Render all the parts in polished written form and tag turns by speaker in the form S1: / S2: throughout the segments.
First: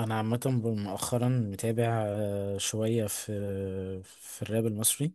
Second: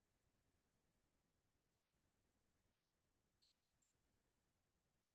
S1: انا عامه مؤخرا متابع شويه في الراب المصري.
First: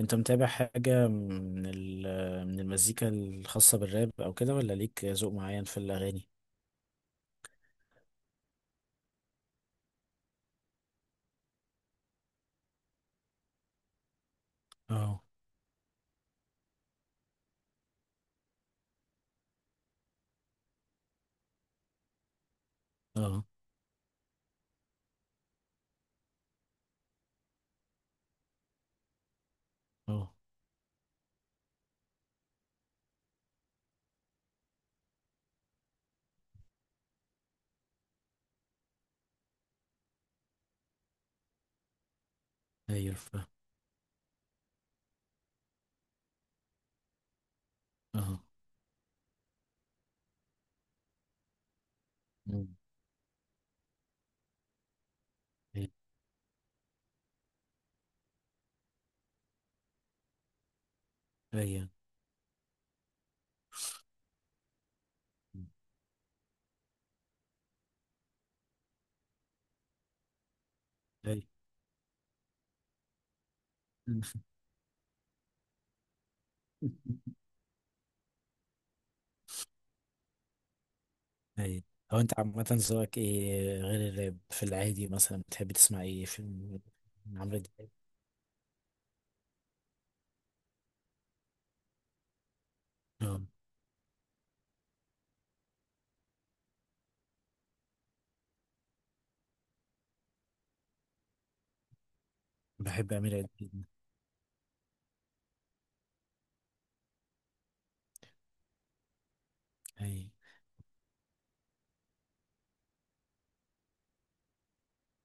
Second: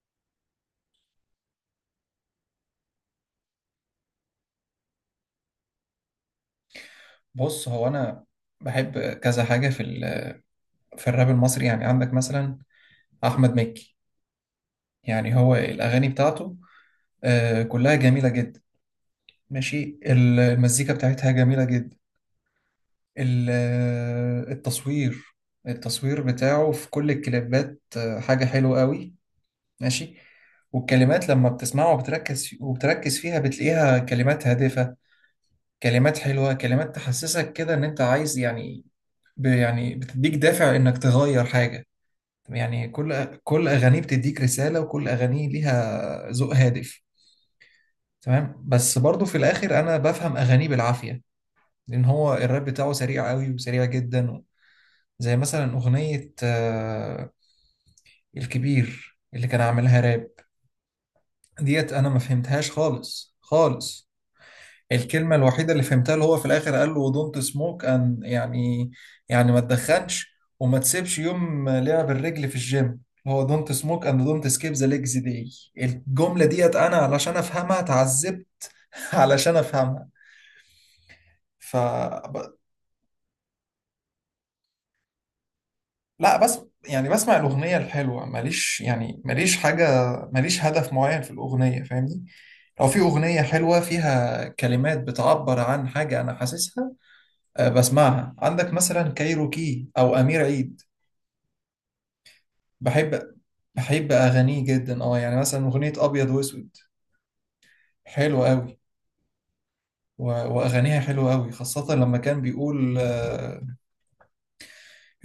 S1: انت متابع حاجه من المزيكا الخاصه بالراب او كده، ولا ليك ذوق معين في الاغاني؟
S2: بص، هو انا بحب كذا حاجه في في الراب المصري. يعني عندك مثلا احمد مكي.
S1: اه.
S2: يعني هو الاغاني بتاعته كلها جميله جدا، ماشي. المزيكا بتاعتها جميله جدا.
S1: اه.
S2: التصوير، التصوير بتاعه في كل الكليبات حاجه حلوه قوي، ماشي.
S1: اه.
S2: والكلمات لما بتسمعها وبتركز فيها بتلاقيها كلمات هادفه، كلمات حلوه، كلمات تحسسك كده ان انت عايز، يعني يعني بتديك دافع انك تغير حاجه. يعني
S1: ايوه
S2: كل
S1: فاهم.
S2: كل اغانيه بتديك رساله، وكل اغانيه ليها ذوق هادف.
S1: اه.
S2: تمام، بس برضو في الاخر انا بفهم اغانيه بالعافيه، لان هو الراب
S1: مم.
S2: بتاعه سريع قوي وسريع جدا. زي مثلا
S1: ايوه.
S2: اغنيه الكبير اللي كان عاملها راب.
S1: ايوه.
S2: ديت انا ما فهمتهاش خالص خالص. الكلمة الوحيدة اللي فهمتها اللي هو في الآخر قال له دونت سموك أن، يعني يعني ما تدخنش وما تسيبش
S1: ايوه.
S2: يوم لعب الرجل في الجيم، اللي هو دونت سموك أند دونت سكيب ذا ليجز داي. الجملة ديت أنا علشان أفهمها اتعذبت. علشان أفهمها. ف
S1: ايوه. هو انت
S2: ب-
S1: عامه ذوقك ايه غير الراب؟ في العادي مثلا بتحب تسمع ايه
S2: لا
S1: في...
S2: بس يعني بسمع
S1: عمرو
S2: الأغنية
S1: دياب.
S2: الحلوة، ماليش يعني ماليش حاجة، ماليش هدف معين في الأغنية، فاهمني؟ لو في
S1: اه،
S2: أغنية حلوة فيها كلمات بتعبر عن حاجة أنا حاسسها، بسمعها. عندك مثلا كايروكي او امير عيد.
S1: بحب
S2: بحب،
S1: امير عيد جدا.
S2: بحب اغانيه جدا. اه يعني مثلا اغنيه ابيض واسود حلوه قوي. و-
S1: ايوه.
S2: واغانيها حلوه قوي، خاصه لما كان بيقول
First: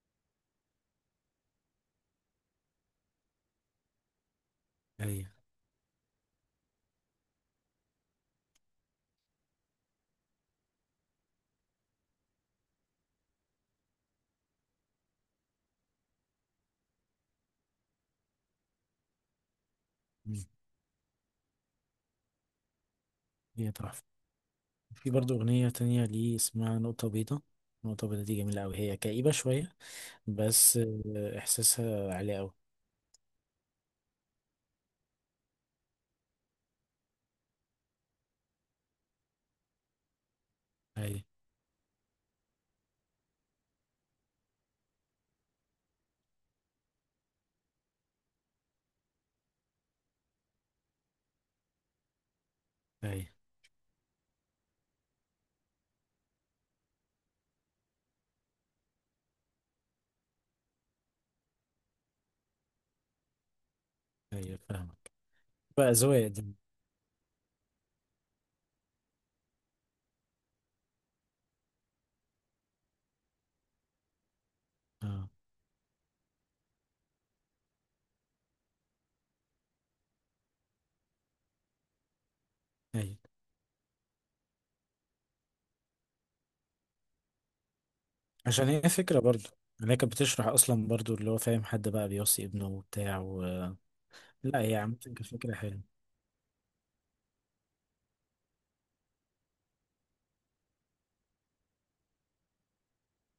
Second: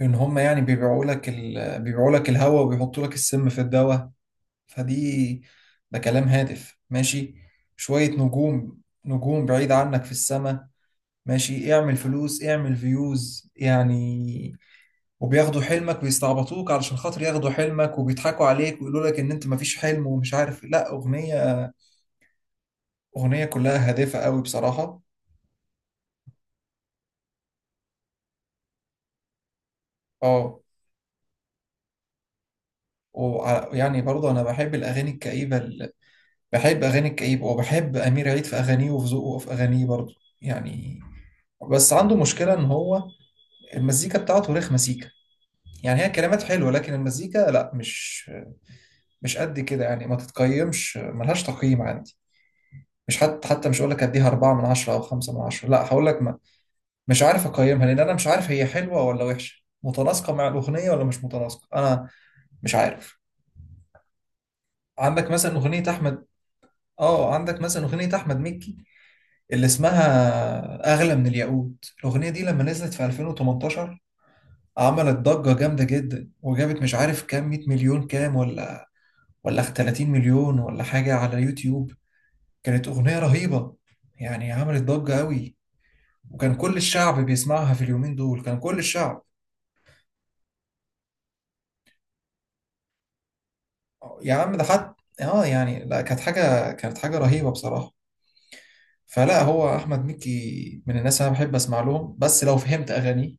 S2: ان هم يعني بيبيعوا لك بيبيعوا لك الهوا وبيحطوا لك السم في الدواء.
S1: ايوه.
S2: فدي، ده كلام هادف، ماشي. شويه نجوم، نجوم بعيد عنك في السماء، ماشي. اعمل فلوس، اعمل فيوز، يعني. وبياخدوا حلمك ويستعبطوك علشان خاطر ياخدوا حلمك، وبيضحكوا عليك ويقولوا لك ان انت مفيش حلم ومش
S1: مم.
S2: عارف إيه. لا، اغنية
S1: هي
S2: كلها
S1: تحفة.
S2: هادفة قوي، بصراحة.
S1: في برضه أغنية تانية ليه اسمها نقطة بيضاء. نقطة بيضاء دي جميلة أوي، هي كئيبة شوية.
S2: اه.
S1: بس إحساسها عالي أوي.
S2: ويعني برضه انا بحب الاغاني الكئيبة. بحب اغاني الكئيبة، وبحب امير عيد في اغانيه وفي ذوقه في اغانيه برضه، يعني.
S1: أيوة.
S2: بس عنده مشكلة ان هو المزيكا بتاعته رخمة سيكا. يعني هي كلمات حلوة، لكن المزيكا لا، مش قد كده يعني، ما تتقيمش، ملهاش تقييم عندي. مش
S1: أيوة.
S2: حتى مش هقول لك اديها أربعة من عشرة أو خمسة من عشرة، لا هقول لك مش عارف اقيمها، لان انا مش عارف هي حلوه ولا وحشه، متناسقه مع الاغنيه ولا مش متناسقه، انا مش عارف.
S1: أيوة، فاهمك.
S2: عندك مثلا اغنيه
S1: بقى
S2: احمد،
S1: أذواق دي.
S2: اه عندك مثلا اغنيه احمد مكي اللي اسمها اغلى من الياقوت. الاغنيه دي لما نزلت في 2018 عملت
S1: أه.
S2: ضجه جامده جدا، وجابت مش عارف كام، 100 مليون كام، ولا ولا 30 مليون ولا حاجه على يوتيوب. كانت اغنيه
S1: أيوة،
S2: رهيبه يعني، عملت ضجه قوي، وكان كل الشعب بيسمعها في اليومين دول، كان
S1: عشان
S2: كل
S1: هي فكرة
S2: الشعب.
S1: برضه. يعني هي كانت بتشرح أصلا برضه، اللي هو فاهم، حد بقى بيوصي ابنه وبتاع و...
S2: يا عم
S1: لا،
S2: ده
S1: هي
S2: حد.
S1: عامة كانت
S2: اه
S1: فكرة حلوة.
S2: يعني، لا كانت حاجة، كانت حاجة رهيبة بصراحة. فلا، هو أحمد مكي من الناس أنا بحب أسمع لهم، بس لو فهمت أغانيه.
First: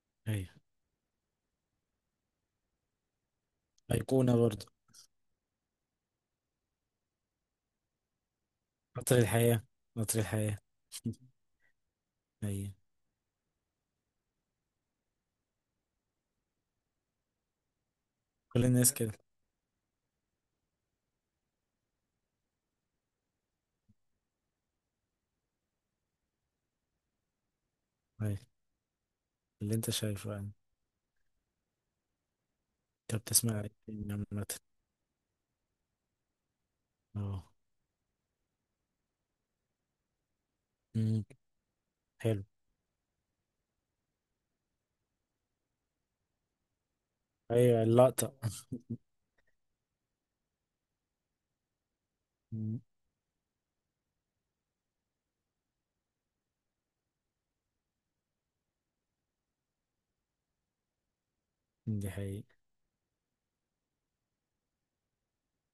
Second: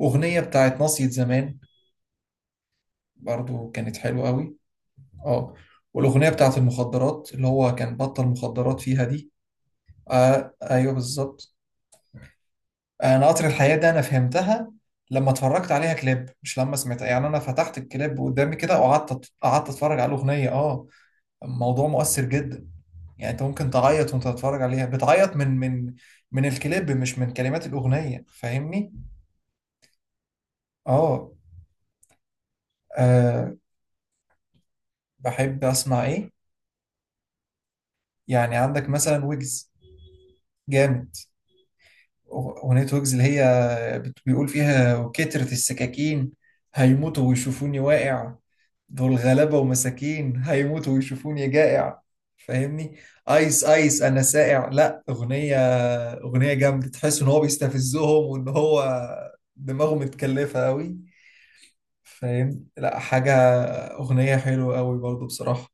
S2: أغنية
S1: أيوة،
S2: بتاعت ناصية زمان برضو كانت حلوة
S1: أيقونة
S2: قوي.
S1: برضه.
S2: اه. والأغنية بتاعت المخدرات اللي هو كان بطل مخدرات فيها
S1: قطر
S2: دي،
S1: الحياة. قطر
S2: آه
S1: الحياة.
S2: أيوه بالظبط.
S1: أيوة.
S2: أنا قطر الحياة ده أنا فهمتها لما اتفرجت عليها كليب، مش لما سمعتها، يعني أنا فتحت الكليب قدامي
S1: كل
S2: كده
S1: الناس كده.
S2: وقعدت قعدت أتفرج على الأغنية. اه، الموضوع مؤثر جدا. يعني انت ممكن تعيط وانت تتفرج عليها، بتعيط من من الكليب مش من كلمات الأغنية،
S1: أيوة،
S2: فاهمني؟
S1: اللي أنت شايفه يعني.
S2: اه.
S1: أنت
S2: آه،
S1: بتسمع إيه عامة؟
S2: بحب اسمع ايه؟
S1: أه.
S2: يعني عندك مثلا ويجز، جامد.
S1: أمم، حلو.
S2: أغنية ويجز اللي هي بيقول فيها وكترة السكاكين هيموتوا ويشوفوني
S1: ايوه، اللقطة.
S2: واقع، دول غلابة ومساكين هيموتوا ويشوفوني جائع،
S1: مم،
S2: فاهمني؟ ايس ايس انا سائع. لا، اغنية، اغنية جامدة، تحس ان هو بيستفزهم وان هو دماغه متكلفة قوي،
S1: دي حقيقي.
S2: فاهم؟ لا حاجة، اغنية حلوة قوي برضو بصراحة.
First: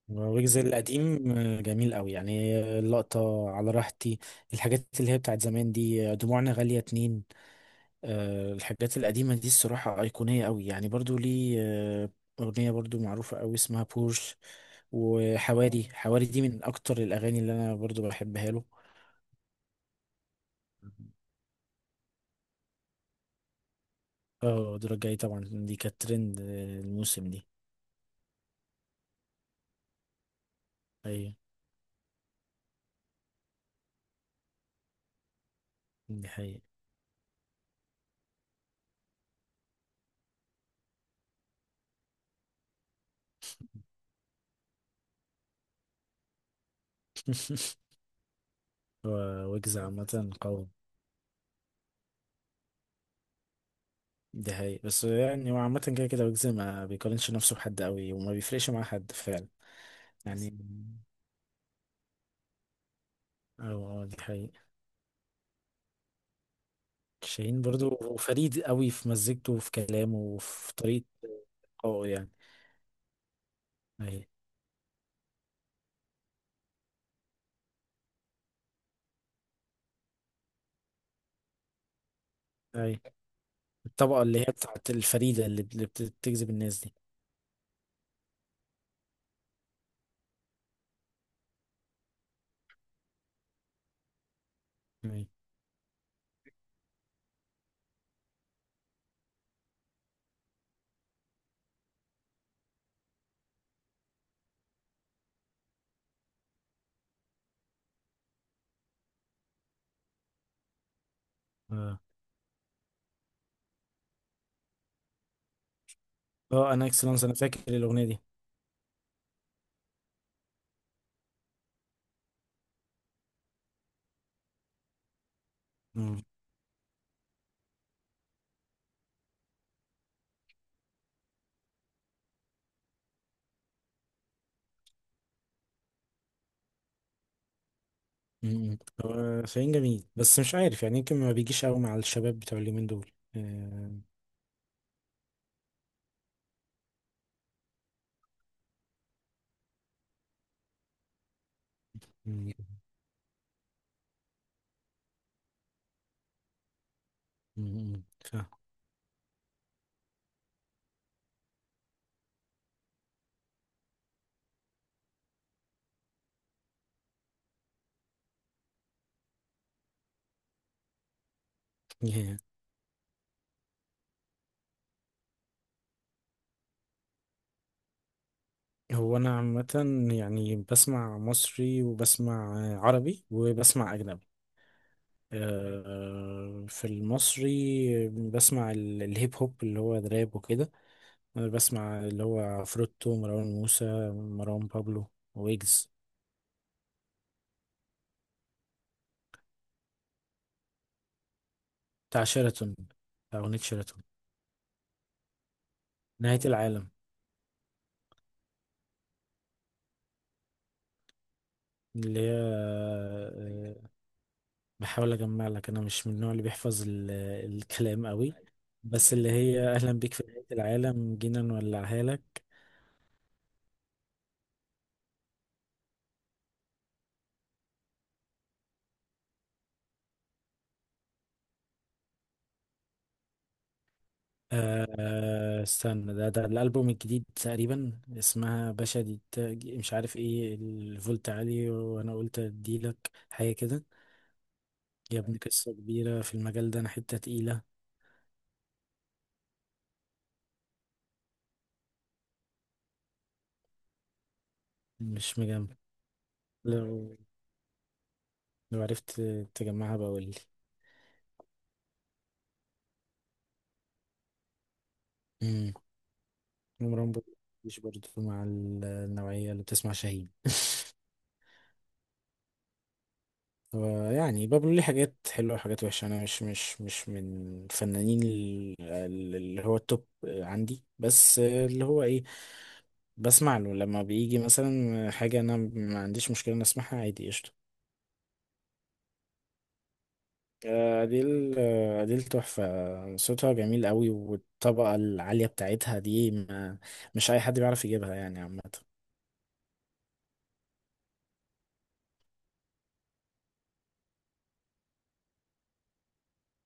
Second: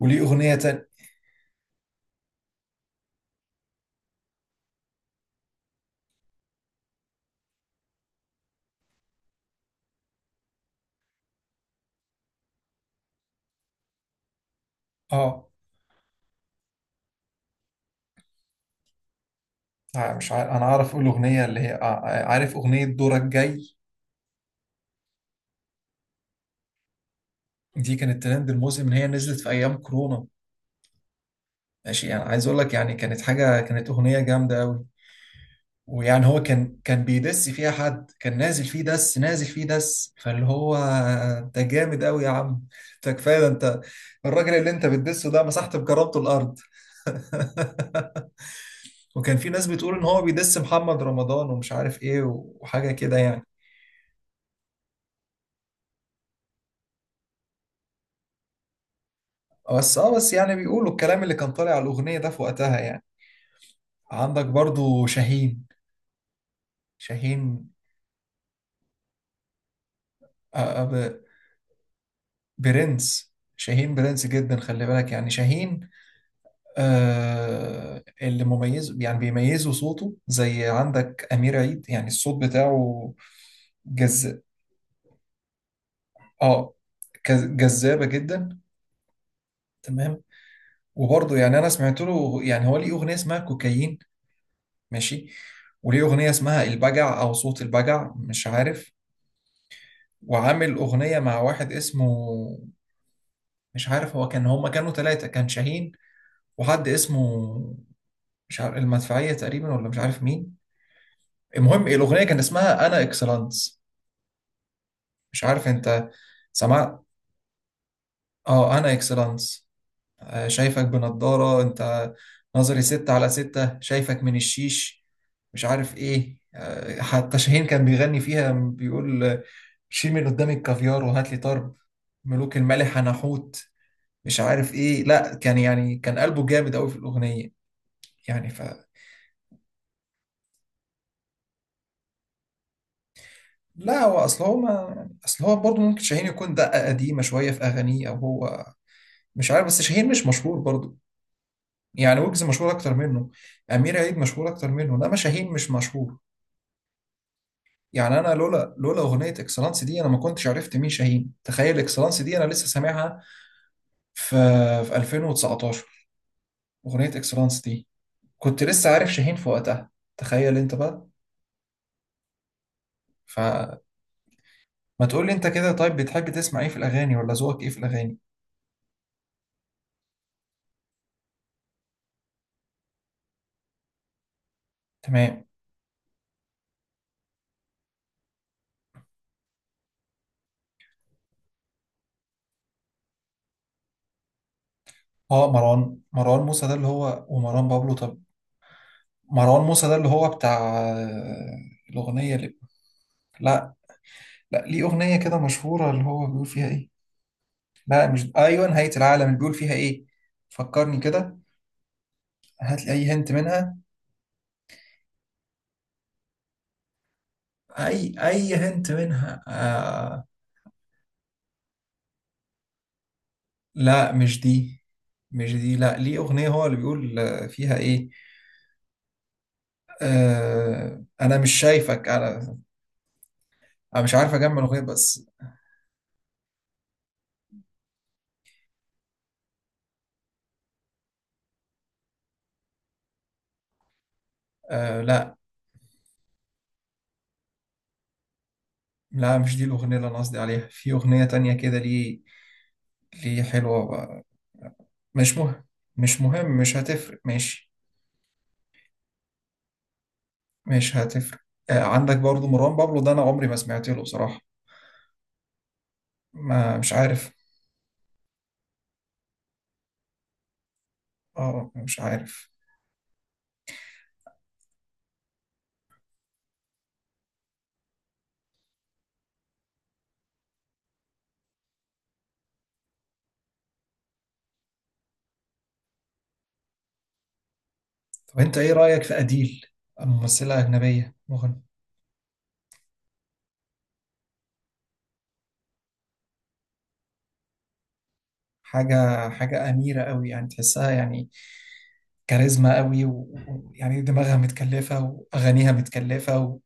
S2: وليه اغنية
S1: ويجز
S2: تانية،
S1: القديم جميل قوي يعني. اللقطة على راحتي. الحاجات اللي هي بتاعت زمان دي، دموعنا غالية اتنين. الحاجات القديمة دي الصراحة أيقونية قوي يعني، برضو ليه أغنية برضو معروفة قوي اسمها بورش.
S2: اه
S1: وحواري حواري دي من أكتر الأغاني اللي أنا برضو بحبها له.
S2: مش عارف، انا عارف اقول اغنية اللي هي عارف اغنية دورك جاي.
S1: اه، الدرجة الجاية طبعا دي كانت ترند الموسم دي.
S2: دي كانت ترند الموسم، اللي هي نزلت في ايام كورونا،
S1: أيوة،
S2: ماشي، يعني عايز اقول لك يعني كانت حاجه، كانت اغنيه جامده قوي. ويعني
S1: دي
S2: هو
S1: حقيقة.
S2: كان بيدس فيها حد، كان نازل فيه دس، نازل فيه دس، فاللي هو، انت جامد قوي يا عم، انت كفايه ده، انت الراجل اللي انت بتدسه ده مسحت بجربته الارض.
S1: هو
S2: وكان في ناس
S1: ويجز
S2: بتقول ان هو
S1: عامة
S2: بيدس
S1: قوي.
S2: محمد رمضان ومش عارف ايه وحاجه كده، يعني.
S1: دي حقيقة، بس يعني هو عامة كده كده، ويجز ما بيقارنش نفسه بحد قوي وما بيفرقش مع حد فعلا.
S2: بس اه، بس يعني
S1: يعني.
S2: بيقولوا الكلام اللي كان طالع على الاغنيه ده في وقتها، يعني.
S1: اه. دي
S2: عندك
S1: حقيقة.
S2: برضو شاهين،
S1: شاهين
S2: شاهين.
S1: برضو فريد قوي في مزجته وفي كلامه وفي طريقة. اه يعني.
S2: برنس، شاهين
S1: اي.
S2: برنس جدا، خلي بالك، يعني شاهين. آه اللي مميز يعني بيميزه صوته، زي عندك أمير عيد، يعني الصوت
S1: اي.
S2: بتاعه
S1: الطبقة
S2: جز،
S1: اللي هي بتاعت الفريدة بتجذب
S2: اه
S1: الناس دي.
S2: جذابة جدا، تمام. وبرضه يعني أنا سمعت له، يعني هو ليه أغنية اسمها كوكايين،
S1: اي.
S2: ماشي. وليه أغنية اسمها البجع أو صوت البجع، مش عارف. وعامل أغنية مع واحد اسمه، مش عارف، هو كان، هما كانوا ثلاثة، كان شاهين وحد اسمه، مش عارف، المدفعية تقريبا ولا مش عارف مين. المهم
S1: اه.
S2: الأغنية كان اسمها أنا إكسلانس، مش عارف أنت
S1: اه، انا
S2: سمعت.
S1: اكسلانس. انا فاكر الأغنية دي.
S2: أه أنا إكسلانس، شايفك بنضارة أنت، نظري ستة على ستة، شايفك من الشيش، مش عارف
S1: مم.
S2: إيه. حتى شاهين كان بيغني فيها، بيقول شيل من قدامي الكافيار وهات لي طرب، ملوك المالح أنا حوت، مش عارف إيه. لا كان يعني كان قلبه جامد أوي في الأغنية، يعني.
S1: مم. هو شاهين جميل، بس مش عارف، يعني يمكن ما بيجيش قوي مع الشباب بتوع اليومين دول.
S2: لا هو اصل هو، ما اصل هو برضه ممكن شاهين يكون دقة قديمة شوية في اغانيه، او هو مش عارف. بس شاهين مش مشهور برضه، يعني ويجز
S1: مم.
S2: مشهور اكتر منه، امير عيد مشهور اكتر منه، انما شاهين مش مشهور.
S1: مم.
S2: يعني انا
S1: فاهم.
S2: لولا اغنية اكسلانس دي انا ما كنتش عرفت مين شاهين، تخيل. اكسلانس دي انا لسه سامعها في في 2019، اغنية اكسلانس دي كنت لسه عارف شاهين في وقتها، تخيل انت بقى. فما تقول لي انت كده، طيب بتحب تسمع ايه في الاغاني، ولا ذوقك ايه في الاغاني؟
S1: هو انا عامه يعني بسمع مصري، وبسمع عربي، وبسمع اجنبي.
S2: تمام.
S1: في المصري بسمع الهيب هوب اللي هو دراب وكده. أنا بسمع اللي هو عفروتو، مروان موسى، مروان بابلو،
S2: اه
S1: ويجز.
S2: مروان، مروان موسى ده اللي هو ومروان بابلو، طب مروان موسى ده اللي هو بتاع الأغنية اللي،
S1: بتاع اغنية
S2: لا
S1: شيراتون.
S2: لا، ليه أغنية كده مشهورة اللي هو
S1: نهاية
S2: بيقول فيها إيه.
S1: العالم
S2: لا مش، أيوة نهاية العالم، اللي بيقول فيها إيه، فكرني كده،
S1: اللي هي
S2: هات لي أي هنت منها.
S1: بحاول اجمع لك، انا مش من النوع اللي بيحفظ الكلام
S2: أي
S1: قوي.
S2: أي هنت
S1: بس اللي
S2: منها،
S1: هي "اهلا بيك
S2: آه.
S1: في نهاية العالم، جينا نولعها لك".
S2: لا مش دي، مش دي، لا ليه أغنية هو اللي بيقول فيها إيه، أنا مش شايفك أنا، أنا مش عارف أجمع الأغنية بس.
S1: استنى، ده الألبوم الجديد تقريبا، اسمها باشا دي، مش عارف ايه، الفولت عالي، وانا قلت اديلك حاجة كده.
S2: آه
S1: يا
S2: لا
S1: ابني قصة كبيرة في المجال ده، انا حتة تقيلة.
S2: لا مش دي الأغنية اللي أنا قصدي عليها، في أغنية تانية كده، ليه، ليه حلوة بقى. مش
S1: مش
S2: مهم،
S1: مجمع.
S2: مش مهم، مش
S1: لو
S2: هتفرق ماشي،
S1: لو عرفت تجمعها بقولي.
S2: مش هتفرق. آه عندك برضو مروان بابلو ده أنا عمري ما سمعت له بصراحة،
S1: امم
S2: ما مش
S1: عمران
S2: عارف،
S1: مش برضه مع النوعية اللي بتسمع شاهين.
S2: اه مش عارف.
S1: هو يعني بابلو ليه حاجات حلوة وحاجات وحشة، أنا مش من الفنانين اللي هو التوب عندي، بس اللي هو إيه، بسمع له لما بيجي مثلا حاجة. أنا ما عنديش مشكلة إن أسمعها عادي، قشطة.
S2: طب أنت إيه رأيك في أديل، ممثلة أجنبية
S1: أديل.
S2: مغنية؟
S1: أديل تحفة، صوتها جميل قوي، والطبقة العالية بتاعتها دي ما مش أي حد بيعرف يجيبها يعني عامة.
S2: حاجة، حاجة أميرة قوي يعني، تحسها يعني كاريزما قوي، ويعني دماغها متكلفة وأغانيها متكلفة،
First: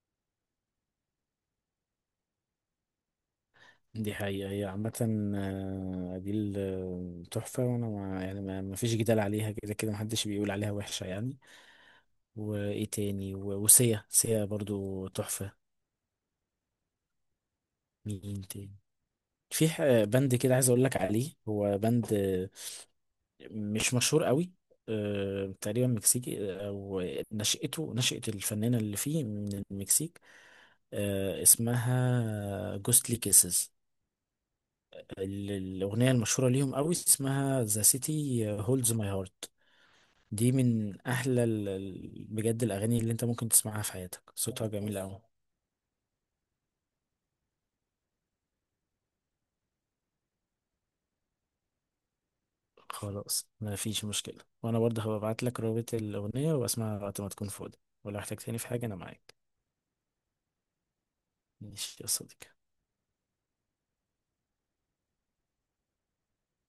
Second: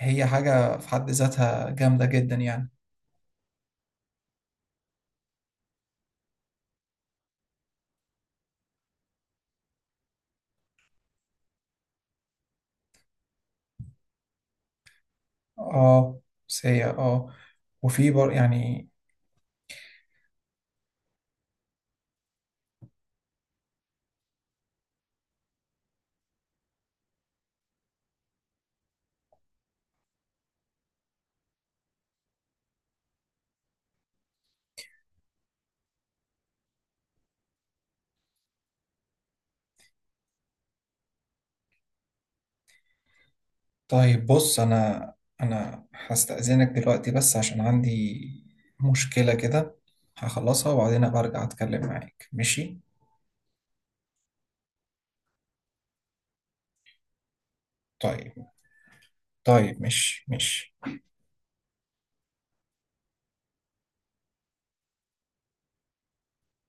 S2: وهي حاجة في حد ذاتها جامدة جدا، يعني.
S1: دي حقيقة، هي عامة أديل تحفة، وأنا ما يعني ما ما فيش جدال عليها، كده كده محدش بيقول عليها وحشة يعني. وإيه تاني، وسيا. سيا برضو تحفة.
S2: اه، سيئة اه. وفي بر،
S1: مين تاني؟
S2: يعني.
S1: في بند كده عايز أقول لك عليه، هو بند مش مشهور قوي. تقريبا مكسيكي، أو نشأته، نشأة الفنانة اللي فيه، من المكسيك. اسمها جوستلي كيسز. الأغنية المشهورة ليهم قوي اسمها ذا سيتي هولدز ماي هارت. دي من أحلى بجد الأغاني اللي أنت ممكن تسمعها في حياتك،
S2: طيب بص،
S1: صوتها جميل
S2: انا
S1: قوي.
S2: انا هستأذنك دلوقتي، بس عشان عندي مشكلة كده، هخلصها وبعدين ابقى ارجع اتكلم معاك، ماشي؟
S1: خلاص، ما فيش مشكلة، وأنا برضه هبعت لك رابط الأغنية وأسمعها وقت ما تكون فاضي. ولو
S2: طيب،
S1: احتجتني في حاجة أنا معاك.
S2: طيب، ماشي ماشي.
S1: ماشي يا صديقي.